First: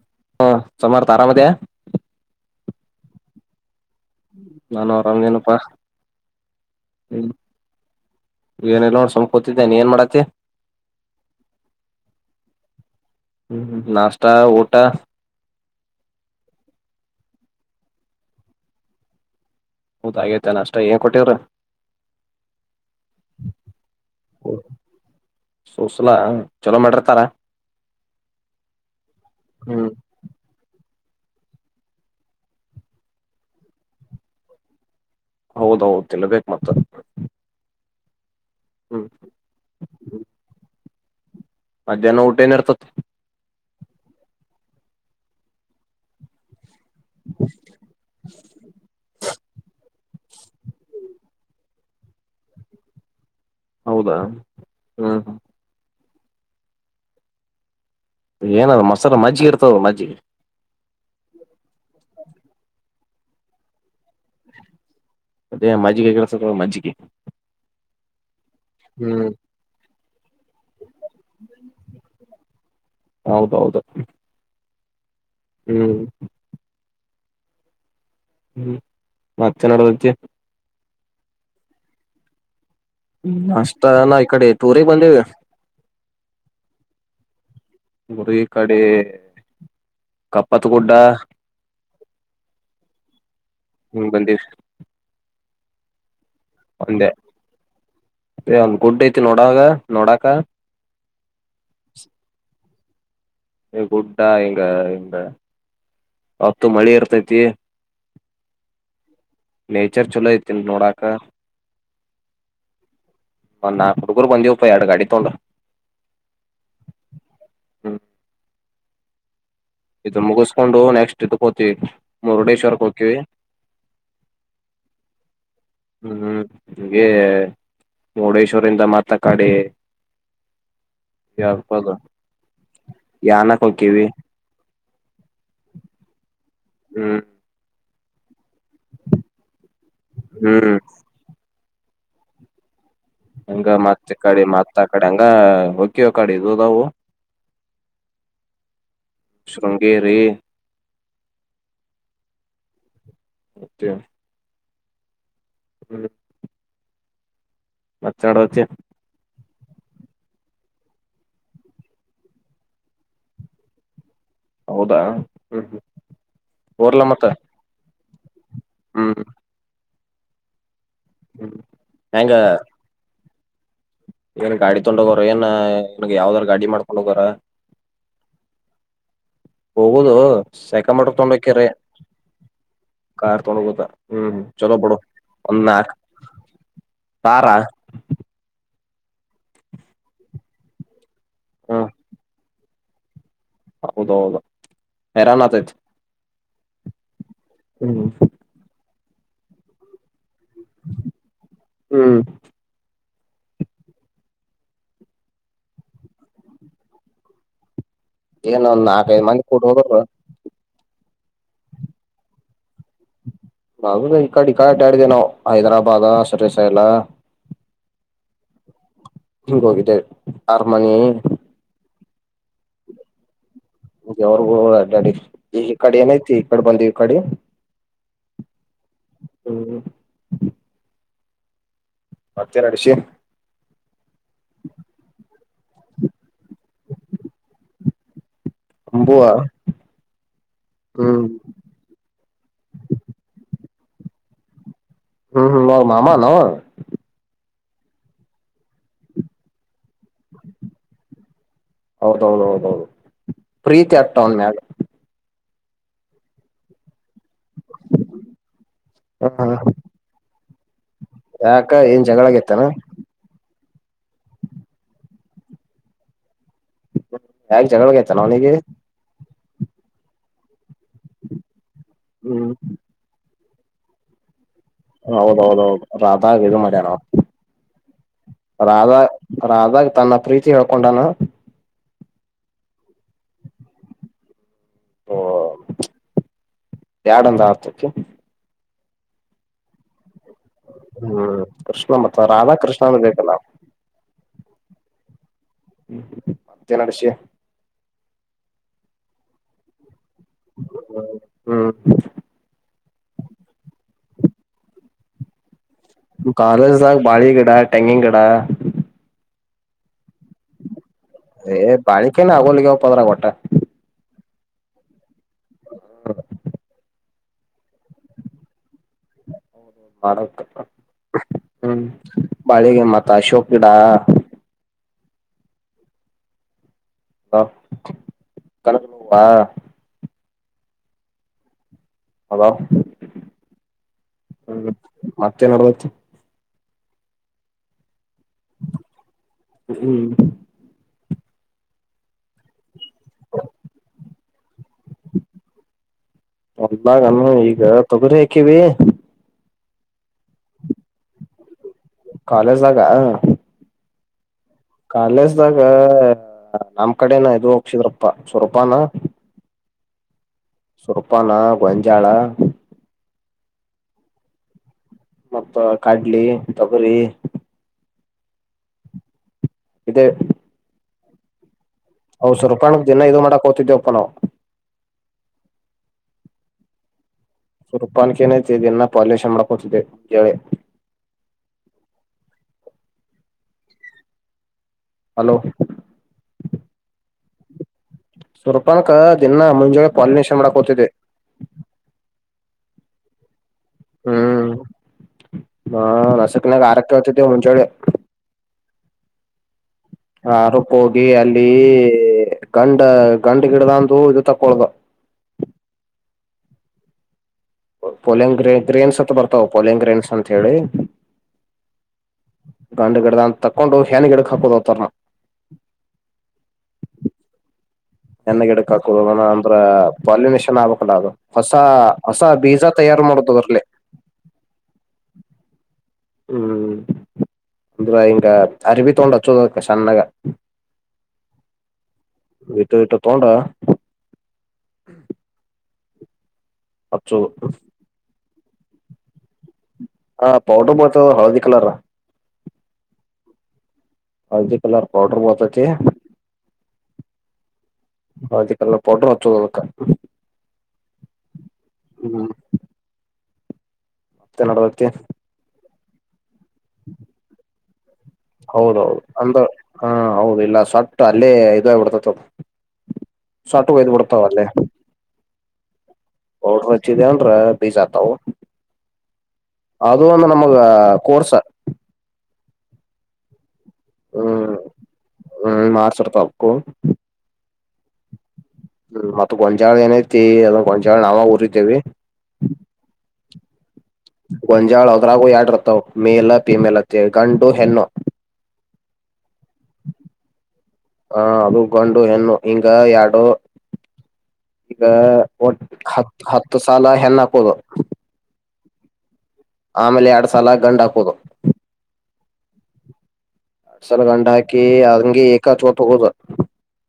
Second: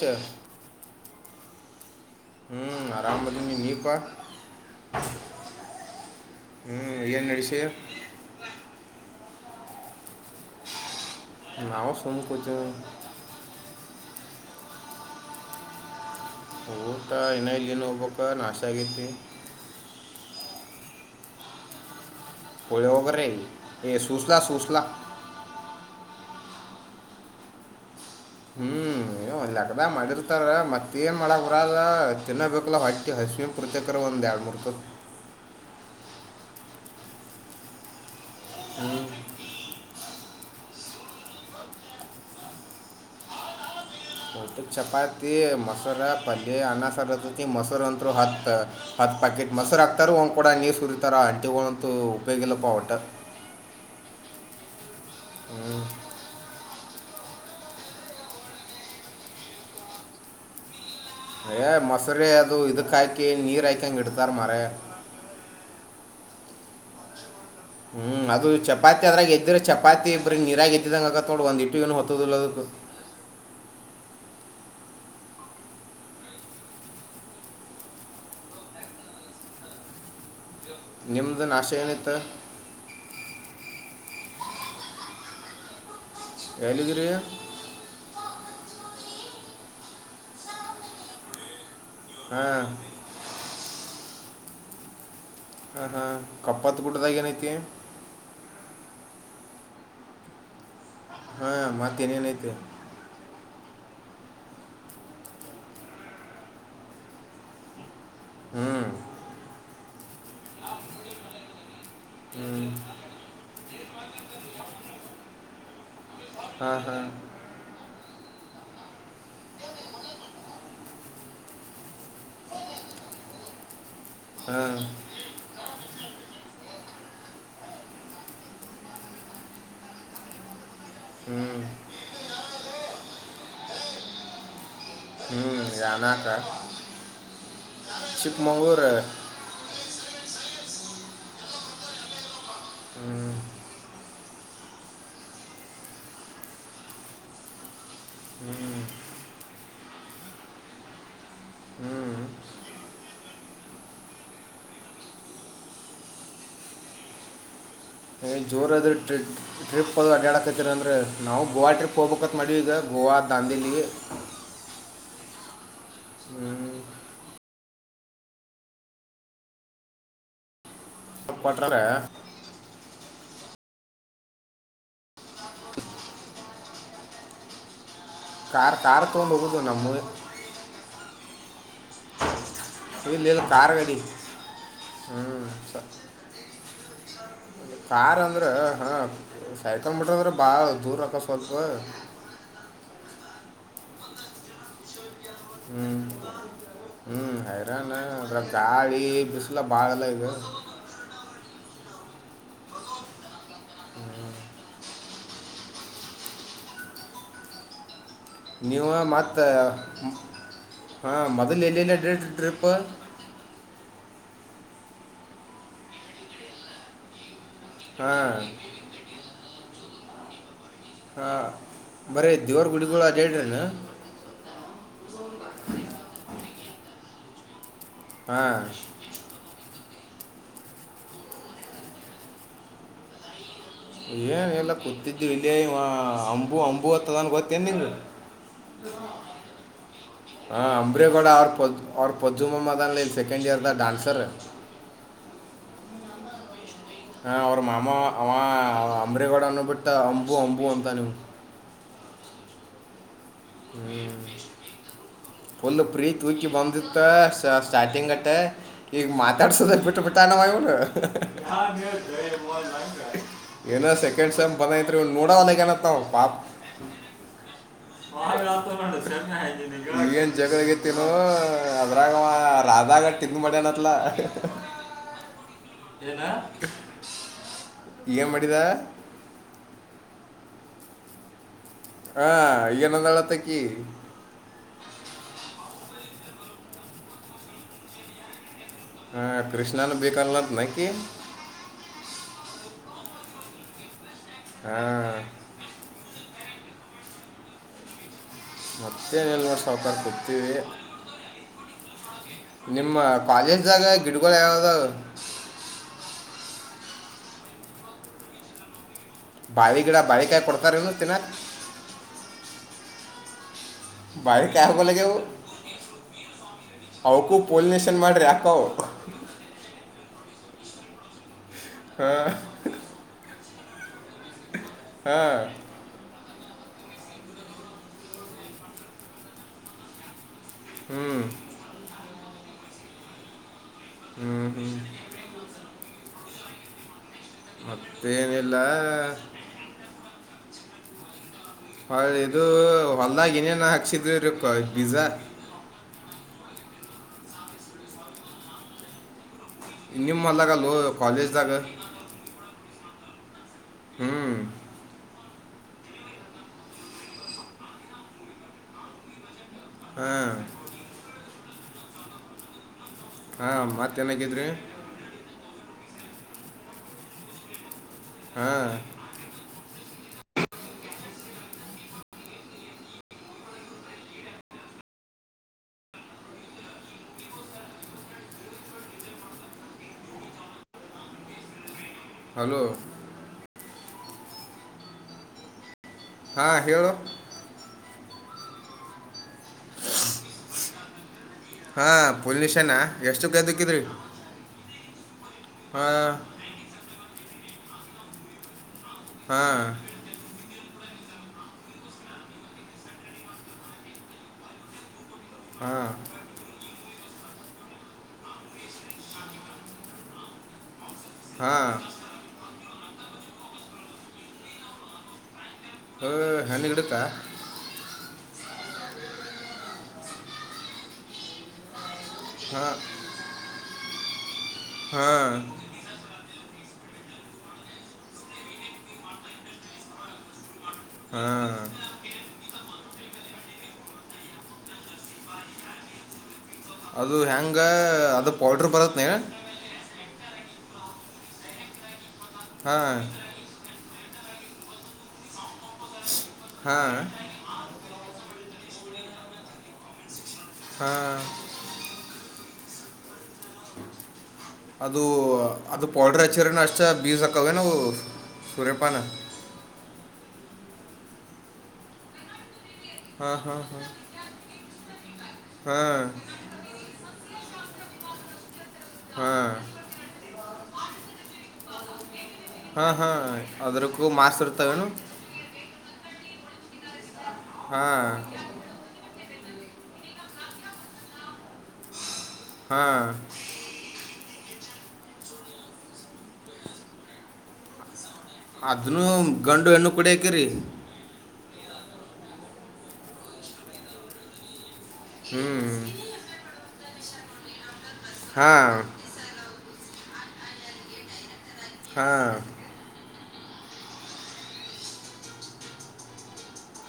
sir ಹ ಸಮಾರ ತಾರಾ ಮ ಹ್ಞ ಆರಾಮ ಬದಲ್ಲಿ ನೀವಾ ನಾನು ಅವರಾಮ ಏನಪ್ಪಾ ಹ್ಞೂ ಏನು ಹ್ಮ ನಡೆಸಿ ಏನೆಲ್ಲ ನೋ ಸಂಕೋ ೇನೆ ಏನ್ ಮಾಡತ್ತತಿ ನಾವು ಸಮಕಚ ತ ಟ ಊಟ ಇನ್ನೂ ಇಲ್ಲಿನ ಹೋಗ್ಬೇಕ ನಾಶ ಆಗೈತಿ ಹೌದ ಆೇತಾನ ಅಷ್ಟ ಏನ್ ಕೊಟ್ಟವ್ರ ಹೊಳ್ಳ ಒೋಗ ರ ಏ ಸುಸಲ ಸುಸಲ ಸೋಸಲಾ ಚಲೋ ಮಾಡಿರ್ತಾರ ಹ್ಮ್ ಏಕ್ಕದ ಹ್ಮ್ ಮಾಡಿರ್ತಾರ ಮತ್ ಏ ಮಾಡಕ್ ಬ್ರ ಅ ತಿನ್ನೋಬೇಕಲ್ಲ ಹೊಟ್ಟಿ ಹಸಮಿನ ಪೃತೇಕ್ರ ಒಂದ ಎರಡು ಮೂರ್ ತ ಹೌದೌದು ತಿಲ್ಲಬೇಕು ಮತ್ತ ಹ್ಮ್ ಹ್ಮ ಮಧ್ಯಾಹ್ನ ಊಟ ಏನ ಇರ್ತತಿ ಚಪಾತಿ ಮೊಸರಾ ಪಲ್ಯ ಅ ಮೊರು ಅಂತರು ಹ ಹತ್ ಪಾಕೆಟ್ ಮೊರ ಹಾಕ್ ರ್ ಒಂದು ಕೂಡ ನೀರು ಸುರಿತಾರೆ ಅಂಟಿ ಒಂತೂ ಉಪಯೋಗಿಲ್ಲ ಪ ಅವಟರ್ ಹೌದಾ ಹ್ಮ ಹ್ಮ್ ಏನಾದ್ರ ಮೊಸಾಲ ಮಜ್ಜಿಗೆ ಇರ್ತದ ಮಜ್ಜಿಗೆ ಯ ಮೊಸರಿ ಅದು ಇದಕ್ಕಾಕಿ ನೀರ್ ಹಾಕಂಗ ಇಡ್ತಾರ ಮಾರ ಅದೇ ಮಜ್ಜಿಗೆ ಕೆಸ ಮಜ್ಜಿಗೆ ಹ್ಮ್ ಅದು ಚಪಾತಿ ಅದ್ರಾಗ ಹ್ಮ್ ಎದ್ದ್ರೆ ಚಪಾತಿ ನಿರಾಕರಿಸತಿ ಂಗಕ್ಕ ತೋಡ ಬಂದಿ ಇಟ್ಟ ಇಏನು ಹೊತ್ತದಲ್ಲ ಹೌದೌದು ಹ್ಮ್ ಹ್ಮ್ ಅಚ್ಚನಡದಕ್ಕೆ ನಿಮ್ದ ನ ಆಶಯನತ್ತ ಅಷ್ಟ ನ ಈ ಕಡೆ ಟೂರಿಗ್ ಬಂದೇವಿ ಎಲಿಿದರ ಗರು ಈ ಕಡೆ ಕಪ್ಪತ್ಗುಡ್ಡ ಹಾ ಬಂದಿವ ಹ್ಮ ಹಾ ಕಪ್ಪತ್ತು ಗುಡದಾಗ ಏನೈತಿ ಒಂದ್ ಗುಡ್ ಐತಿ ನೋಡಾಗ ನೋಡಕ ಹಾ ಮತ್ತೇನ ಏನಐತೆ ಗುಡ್ಾ ಈಂಗ ಹಂಗ ಹತ್ತು ಮಳಿ ಇರ್ತೈತಿ ಹ್ಞೂ ನೇಚರ್ ಚಲೋ ಐತಿನ್ ನೋಡಾಕ ಹ್ಞೂ ಒ ನಾ ಹುಡುಗರು ಬಂದವಪ್ಪ ಎರಡು ಗಾಡಿ ತೊಂಡ್ರ ಹ್ಮ ಹಾ ಇದ ಮುಗಿಸ್ಕೊಂಡು ನೆಕ್ಸ್ಟ್ ಇದಕೋತವಿ ಮುರುಡೇಶ್ವರ್ಕ್ಕೆೋಕವಿಿ ಹಾಂ ಹ್ಮ್ ನಿಮಗೆ ಮುರುಡೇಶ್ವರಿಂದ ಮಾತ್ರ ಕಡಿ ಹ್ಞೂ ಯಪ್ಪದ ಯನ ಓಕೆವಿ ಹ್ಮ್ ಜಾನಕ್ಕ ಹ್ಮ್ ಚಿಕ್ಕಮಗಳೂ ಹ್ಮ್ ಹ್ಮ್ ಹಂಗ ಮತ್ತೆ ಕಡೆ ಮತ್ತ ಆ ಕಡೆ ಹಂಗ ಹೊಕ್ಯ ಕಡೆ ಇದವು ಹ್ಮ್ ಶೃಂಗೇರಿ ಹ್ಮ್ ಅತ್ಯೆ ಹ್ಮ್ ಮತ್ತ್ ನ ನಡದತಿ ಜೋರಾದ್ರ ಟ್ರೆಡ್ ಟ್ರಿಪ್ ಹೋದು ಅಡ್ಡಕತ್ತೀರ ಅಂದರೆ ನಾವು ಗೋವಾ ಟ್ರಿಪ್ ಹೋಗ್ಬೇಕತ್ ಮಾಡವಿ ಈಗ ಗೋವಾ ದಾಂದಿಲ್ಲಿ ಹೌದಾ ಹ್ಮ್, ರ್ಲ ಮತ್ತ ಹ್ಮ್ ಪಟಾರೆ ಹೆಂಗ ಏನ್ ಗಾಡಿ ತೊಡ ಹೋಗೋರ ಏನ್ಗ್ ಯಾವ್ದಾರ ಗಾಡಿ ಮಾಡ್ಕೊಂಡ ಹೋಗರ ಕಾರ್ ಕಾರ್ ತೊಗೊಂಡು ಹೋಗೋದು ನಮ್ಮ ಹೋಗದು ಸೆಕ ಮಾಡ ತೊಂಡ ಕೆರೆ ಇಲ್ಲಿ ಕಾರ್ ಇಲ್ಲಿ ತಡ ಗತ್ತ ಗಾಡಿ ಹ್ಮ್ ಹ್ಮ್ ಚಲೋ ಹ್ಞೂ ಬಡೋನ್ನ ತಾರಾ ಹಾ ಸೈಕಲ್ ಮಟ್ರದ್ರೆ ಬಾಳ ದೂರ ಅಕಸ್ ಪಪ್ಪ ಹೌದ ಹೌದಾ ಹ್ಮ್ ಹ್ಮ್ ಹೈರಾಣ ಹ್ಮ್ ಅದ್ರ ಗಾಳ ಬಿಸಿಲ ಬಾಳಲ್ಲ ಇದೆ ಹ್ಮ್ ಏನ್ ಒಂದ್ ನೀವು ನಾಕೈದ್ ಮಂದಿ ಮತ್ತು ಕೊಟ್ಟ ಹೋಗರು ಹಾಂ ಮೊದಲ ಎನನು ಡೇ ಟ್ರಿಪ್ಲ್ ನಾ ಈ ಕಡೆ ಈ ಆಟ ಆಡಿದ್ದೇವಿ ನಾವು ಹೈದರಾಬಾದ ಸರ ಸೈಲ ಹಾ ಹಂಗ ಹೋಗಿದ್ದ ಹರ್ಮನಿ ಬರೇ ದೇವ್ರ ಗುಡಿಗಳು ಅಡ್ಡಾ ಹೇಳ್ರಿನು ಅವ್ರಗೂ ಅಡಾಡಿ ಈ ಕಡೆ ಏನೈತಿ ಕಡೆ ಬಂದೀವಿ ಕಡೆ ಹ್ಮ ಹ್ಮ ಮತ್ತೇನ್ ನಡ್ಸಿ ಏನ್ ಎಲ್ಲ ಕೂತಿದ್ದವಿ ಇಲ್ಲಿಯ ಅಂಬು ಅಂಬು ಅಂತ್ತದನ್ ಗೊತ್ತೇ ಏನ್ ನಿಂಗ ಅಂಬುವ ಹ ಹ್ಮ್ ಅಂಬ್ರೇಗೌಡ ಅವ್ರ ಪ ಅವ್ರ ಪೊದ್ದುಮಾಮಾ ಅದಾನ್ಲ ಸೆಕೆಂಡ್ ಇಯರ್ ದ ಡಾನ್ಸ್ ಸರ್ ಹ್ಮ್ ಹ್ಮ್ ಅವ್ರ ಮಾಮಾ ನ ಹ ಅವ್ರ ಮಾಮ ಅವ ಅಂಬ್ರೇಗೌಡ ಅನ್ನು ಬಿಟ್ಟು ಬಿಟ್ಟ ಅಂಬು ಅಂಬು ಅಂತನೀವು ಹೌದೌ ಹೌದೌ ಪ್ರೀತಿ ಆಗ್ತವನ್ ಮ್ಯಾಲ ಪಲ್ಲುಪಿಯ ತೂಕಿ ಬಂದು ಸ್ಟಾರ್ಟಿಂಗ್ ಅತ್ತೆ ಈಗ ಹ್ಮ್ ಮಾತಾಡ್ಸುದ ಬಿಟ್ಟ ಬಿಿಟ್ಟನ ಇವರು ಯಾಕ ಏನ್ ಜಗಳಗೈತಾನ ಏನ ಸೆಕೆಂಡ್ ಸೈ್ ಬಂದೈಐತ್ರಿ ನೋಡವನಗನತ್ ನ ಪಾ ಯಾಗ್ ಜನೊಳಗತಿ ಮಾ ಶ್ರ ಏನ್ ಜಗಳಗ ಅದ್ರಾಗ ಹ್ಮ್ ರಾಗಟ್ಟ ಇ ಮ್ಯಾಾನಲ ಹೌದೌದೌದು ರಾಧಾಗ ಇದು ಮಾಡ್ಯಾರ ಏನ್ ಮಾಡಿದ ರಾಧ ರಾಧಾಗ ತನ್ನ ಪ್ರೀತಿ ಹೇಳ್ಕೊಂಡಾನ ಹಾ ನಂದಳತ್ತಕ ಎಡ ಒಂದು ಆತ್ತಕ್ಕೆ ಹಾ ಕೃಷ್ಣಾನ ಬಿಕಲ್ಲ ಹ್ಮ್ ಕೃಷ್ಣ ಮತ್ರ ರಾಧಾಕೃಷ್ಣ ಸ ಹಾ ಹ್ಮ ಮತ್ತೇನ ಅಡಶಯ ಮತ್ತೆ ಎಲ್ ನೋಡ್ ಸಹಕಾರ ಕೊ ಹ್ಮ್ ನಿಮ್ಮ ಕಾಲೇಜ್ದಾಗ ಗಿಡಗಳುಗಳು ಯಾವ್ದಾಗ ಕಾಲಜದಾಗ ಬಾಳಿ ಕಡ ಟೆಂಗಿಂಗ ಕಡ ಬಾವಗಡ ಬಾರಿ ಕಾ ಕೊಡ್ಕಾರನ್ನು ತಿನ ಕ ಹೊಲಿಗೆ ಪರ್ರ ಗಟ್ಟೆ ಬಹಿಕ ಆ ಹೋಗ ಲಗೆ ಹ್ಮ ಅವಕೂ ಪೋಲಿನಷನ್ ಮಾಡ್ರಿ ಯಾಕ ಮಾಡತಪ್ಪ ಹ್ಮ್ ಹಾ ಬಾಳಿಗೆ ಮತ ಅಶೋಕ್ ಡಾ ಹ್ಮ ಹ ಕಣಕಾ ಹ್ಮ್ ಹದ ಹ್ಮ್ ಹ ಹ್ಮ್ ಮತ್ತೇನಡ್ತಿ ಮತ್ತ ಏನಿಲ್ಲ ಹ್ಮ್ ಹೌ ಇದು ಹೊಲ್ಾಗ ಇನೇನ ಹಾಕ್ಸಿದ್ರಿ ರ ಬೀಜಾ ಅಲ್ಗ ಈಗ ತೊಗರಿ ಹಾಕವಿ ನಿಮ್ಮ ಅಲ್ಗಲ್ಲೂ ಕಾಲೇಜ್ದಾಗ ಕಾಲೇಜ್ ಆಗ ಹ್ಮ್ ಅಲ್ಲಸ್ದಾಗ ನಮ್ ಕಡೆನ ಇದು ಹೋಗಸಿದ್ರಪ್ಪ ಸ್ವರಪಾನ ಹ್ಮ್ ಸೊಪ್ಪಾನಾ ಕೊಂಜಾಳಾ ಹಾ ಮತ್ತೇನಾಗಿದ್ರಿ ಮತ್ತ ಕಾಡ್ಲಿ ತಬರಿ ಹಾ ಇದು ಹೌದಸ ರೂಪಾಯಣಕ್ ದನ ಇದು ಮಾಡಕ್ ಹೋಗ್ತಿದ್ದೇವಪ್ಪ ನಾವವು ಸುರುಪಾನಕ್ಕೆ ನತೆ ಜನ್ನ ಪಾಲಷ ಮಾಡಕತದೆ ಕೆಳ ಹಲೋ ಹಲೋ ಹಾಂ ಹೇಳು ಸವಲ್ಪಾನಕ ದಿನ ಮುಂಜಳೆ ಪಾಲಿನೇಷನ್ ಮಾಡಕ್ತಿದ್ದಿದೆ ಹಾ ಪುಲ್ ನಿಶನಾ ಎಷ್ಟು ಗ್ದ ಕಿದರೆ ಹ್ಮ್ ಹಾ ನಸಕನಾಗ ಆರಕ್ಕೆ ಹಂಚಳ [unintelligible] ಹಾ ಹ ಅರಪ ಹೋಗಿ ಅಲ್ಲಿ ಗಂಡ ಗಂಡ ಗಿಡದಂದು ಇದು ತಕ್ಕೊಳ್ದ ಹಾ ಪೋಲಂಗ್ ಗ್ರ ಗ್ರೇನ್ಸ್ ಹತ್ರ ಬರ್ತಾವ ಪೋಲಿಂಗ್ ಗ್ರೇನ್ಸ್ ಅಂತ ಹೇಳಿ ಹಾ ಗಾಂಡು ಗಿಡದ ಅಂತ ತಕೊಂಡು ಹೆೇನ್ ಗಿಡಕ್ ಹಾಕೋದತಾರನ ಹ ಹಾನಿಗ್ಡೇಕ ಹೆಣ ಗಿಡಕ್ ಹಾಕುದು ಅಂದ್ರ ಪಲ್ಮೇಷನ್ ಆಗ್ಬಕ್ಲ ಅದು ಹೊಸ ಹಸ ಬೀಜಾ ಹಾಂ ತಯಾರು ಮಾಡುದುದ ಅಧುರ್ಲಿ ಹಾ ಹ್ಮ್ ಅದವಾ ಇಂಕ ಅರಿವಿ ತಗೊಂಡು ಹಾಚದು ಸಣ್ಣಗ ಹ್ಮ್ ತಗೊಂಡು ಹ್ಮ [inaudible] ಅದು ಹೆಂಗ ಅದು ಓಡರ್ ಬರತ್ನ ಹಾ ಪೌಡರ್ ಮತ್ತು ಹಳದಿ ಕಲರ್ ಹಾ ಹಳದಿ ಕಲರ್ ಪಡರ್ ಬರ್ತದೆ ಹಾ [unintelligible] ಹಳದಿ ಕಲರ್ ಪೌಡರ್ ಹಚ್ಚುವುದಕ್ಕ ಹಾ [unintelligible] ಹ್ಮ [unintelligible] ಕನ್ನಡದಕ್ಕೆ [unintelligible] ಅದು ಅದು ಪೌಡರ್ ಚಿ ನಷ್ಟ ಬೀಜಕ್ಕೇ [unintelligible] ಹಲವು [unintelligible] ಹೌದೌ-ದು ಅಂದ ಹಾ ಹೌದ ಇಲ್ಲ ಸವಟ್ಟ ಅಲ್ಲೇ ಇದುಬಿಡ್ತತ ಹಾಂ ಸಾಟು ವದು [unintelligible] ಒಡತ ಒೆ ಹ್ಮ ೋಡ್ರಚ್ಚಿದನ್ರ ಬೀಸ್ ಆತವು [unintelligible] [unintelligible] ಹಾಂ ಅದು ಒಂದು ನಮ್ಮ ಅಕ್ಕ ಹಾ ಕೋರ್ಸ್ ಹಾ ಹಾ ಹಾ ಅದ್ರಕ್ಕೂ ಮಾರ್ಸ್ ಇರ್ತವೆನು ಅಸರ್ತಳ್ಕ್ಕೋ [unintelligible] ಹಾ ಮತ್ತ ಗೊಂಜಾಳ ಏನಐತಿ ಅದ ಗೊಂಜಾಳ ನಾವ ಊರಿದ್ದವಿ ಹಾ ಗಂಜಾಳ ಹದ್ರಾಗು ಎಡರ್ತಾವ ಮೇಲ ಪಿಮೇಲತ್ತೇ ಗಂಡು ಹೆಣ್ಣು ಅದನ್ನು ಗಂಡು ಹೆಣ್ಣು ಕುಡಿಯಕ್ರರಿ ಹ ಅದು ಗೊಂಡು ಹೆಣ್ಣ ಹಿಂಗ ಎರಡು ಈಗ ಹ್ಞೂ ಒಟ್ಟು ಹತ್ತು- ಹತ್ತು [unintelligible] ಸಾಲ ಹೆಣ ಹಾಕದು ಹಾಂ ಆಮೇಲೆ ಎರಡ್ ಸಲ ಗಂಡ್ ಹಾಕೋುದು ಹಾ ಸಲ ಗಂಡ ಹಾಕಿ ಹಂಗಗೆ ಏಕಾ ಚೋಟ್ ಹೋ [unintelligible] ಗೋುದ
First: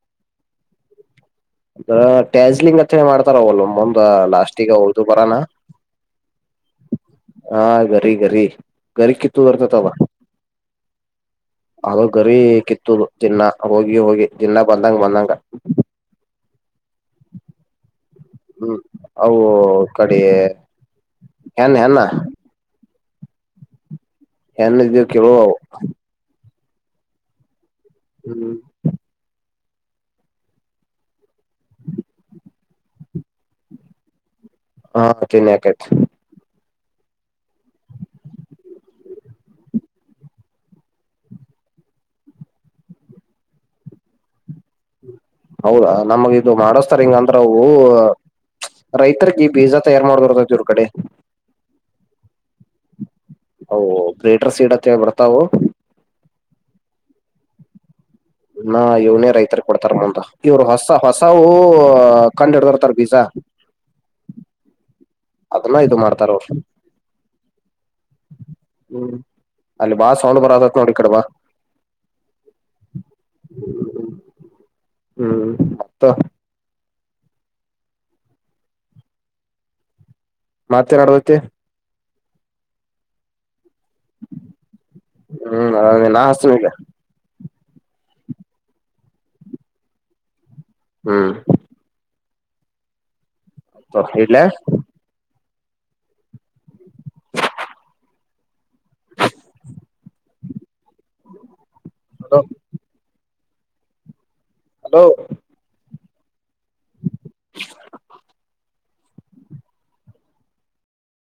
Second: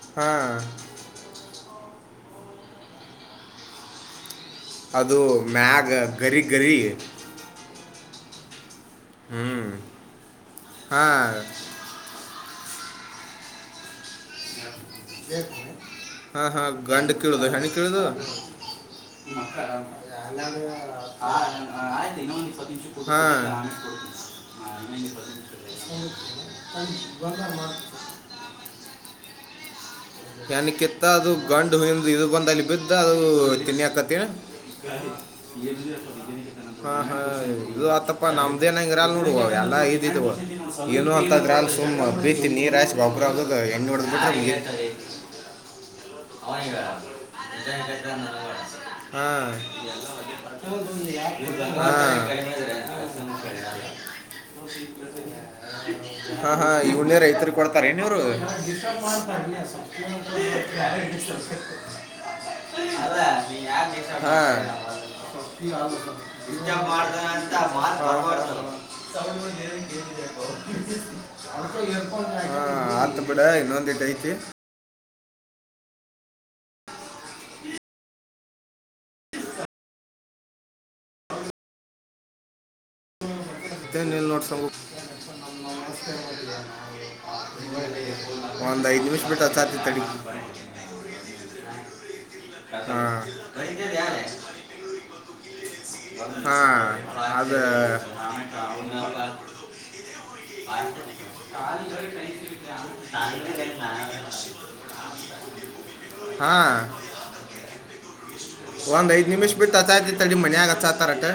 ಹ್ಮ ಅ ಟ್ಯಾಜ್ಲಿಂಗ್ ಹತ್ತನೆ ಮಾಡ್ತಾರ ಅವಲ್ಲ ಮುಂದ ಲಾಸ್ಟ್ ಅದು ಮ್ಯಾಗ ಗರಿ -ಗರಿ ಕರಿಗರಿೀ [unintelligible] ಗರಿ ಕಿತ್ತು ಹ್ಞೂ ಬರ್ತತ್ವಾ ಹಾಂ ಅ [unintelligible] ಗರಿ ಕಿತ್ತುುದು ದಿನ್ನ ಹೋಗಿ ಹೋಗಿ ದಿನ್ನ ಬಂದಂಗ ಬಂದಂಗ ಹಾ ಹಾ ಗಂಡ ಕಿಳುದು ಹೆಣ್ಣು ಕಿಳುದು ಹ್ಮ್ ಅವು ಕಡೆ ಹೆನ್ ಹೆನ್ನ ಆಯ್ತು ಇನ್ನೊ ಒಂದು ಇಪ್ಪತ್ತು ಹೆನ್ ಇದ ನಿಮ ಕೇಳುವ ಅವು ಹ್ಮ್ ಹ ಬ ಅ ಗಂದರ್ ಮಾಡ ಹ್ಮ್ ಯನ ಕಿತ್ತ ಅದು ಗಂಡು ಹಿಂದ್ ಇದು ಬಂದ ಅಲ್ಲಿ ಬಿದ್ದ ಅದು ತಿನ್ನಿಾಕತ್ತಿನ [inaudible] ಹಾ ತಿನ್ನಿ ಆಕೈತಿ ಹಾ ಹಾ ಇದು ಆತ್ತಪ್ಪಾ ನಮ್ದೇನಂಗ್ರಲ್ ನೋಡುವ ಎಲ್ಲಾ ಇದಿದವ ಏನು ಅಂತದ್ರಲ್ ಸುಮ್ ಪ್ರೀತಿ ನೀರ್ಾಿ ಬೊಬ್ರಗ ಎಣ್ಣ ಹೊಡ್ದ್ ಬಿಟ್ಟ ಹೌ ನಮಗ ಇದು ಮಾಡಸ್ತಾರ್ ಹಿಂಗ ಅಂದ್ರ ಹಾ ರೈತರ್ರಿಗೆ ಬೀಜ ತಯಾರಾರ್ ಮಾಡ್ದರ್ತತಿ ಇ್ರ ಕಡೆ ಹಾ ಹ ಗ್ರೇಟರ್ ಸೀಡ್ ಹ ಬತ್ತೆ ತಾವು ಹಾ ಹಾ ಈ ಹಳ್ಳೇ ರೈತರು ಕೊಡ್ತಾರೆ ಮೂರು ಇನ್ನ ಇವನೇ ರೈತರಿಗ್ ಕೊಡ್ತಾರ ಮುಂದ ಇವ್ರು ಹೊಸ ಹೊಸವು ಕಂಡ್ ಹಿಡ್ದಿರ್ತಾರ ಬೀಜ ಹಾ ಅದನ್ನ ಇದು ಮಾಡ್ತಾರ ಅವ್ರು ಇಜ ಮಾಡತ ಅಂತ ಮಾ ಪರಬಡ್ತ ಹ್ಮ್ ಅಲ್ಲಿ ಬಾಳ ಸೌಂಡ್ ಬರತೈತ್ ನೋಡ್ ಈ ಕಡೆ ಬಾ ಹಾ ಆತ ಬಿಡ ಇನ್ನುಂದಟ ಆಐತು ಹ್ಮ್ ಮತ್ತ ಮತ್ತೇನ್ ಆಡದಕ್ಕೆ ಎ ನೀೀಲ್ ನೋಟ್ಸ ಹ್ಮ್ ನಾ ಹಚ್ತಿನ್ ಈಗ ಒಂದ ಐದು ನಿಮಿಷ ಪಟ್ಟ ಚಾತಿ ತಡಿ ಹ್ಮ್ ಹ್ಮ ಇಲ್ಲ ಹಾ ಅದು ಅವದ ಹಲೋ ಮ ಹಲೋ ಹಾಂ ಒಂದ್ಐ್ ನಿಮಿ್ ಬಿಟ್ಟು ತತಾಯತಿತ್ತ ಅಡಿ ಮನೆ ಆಗತ್ತತಾರಟೆ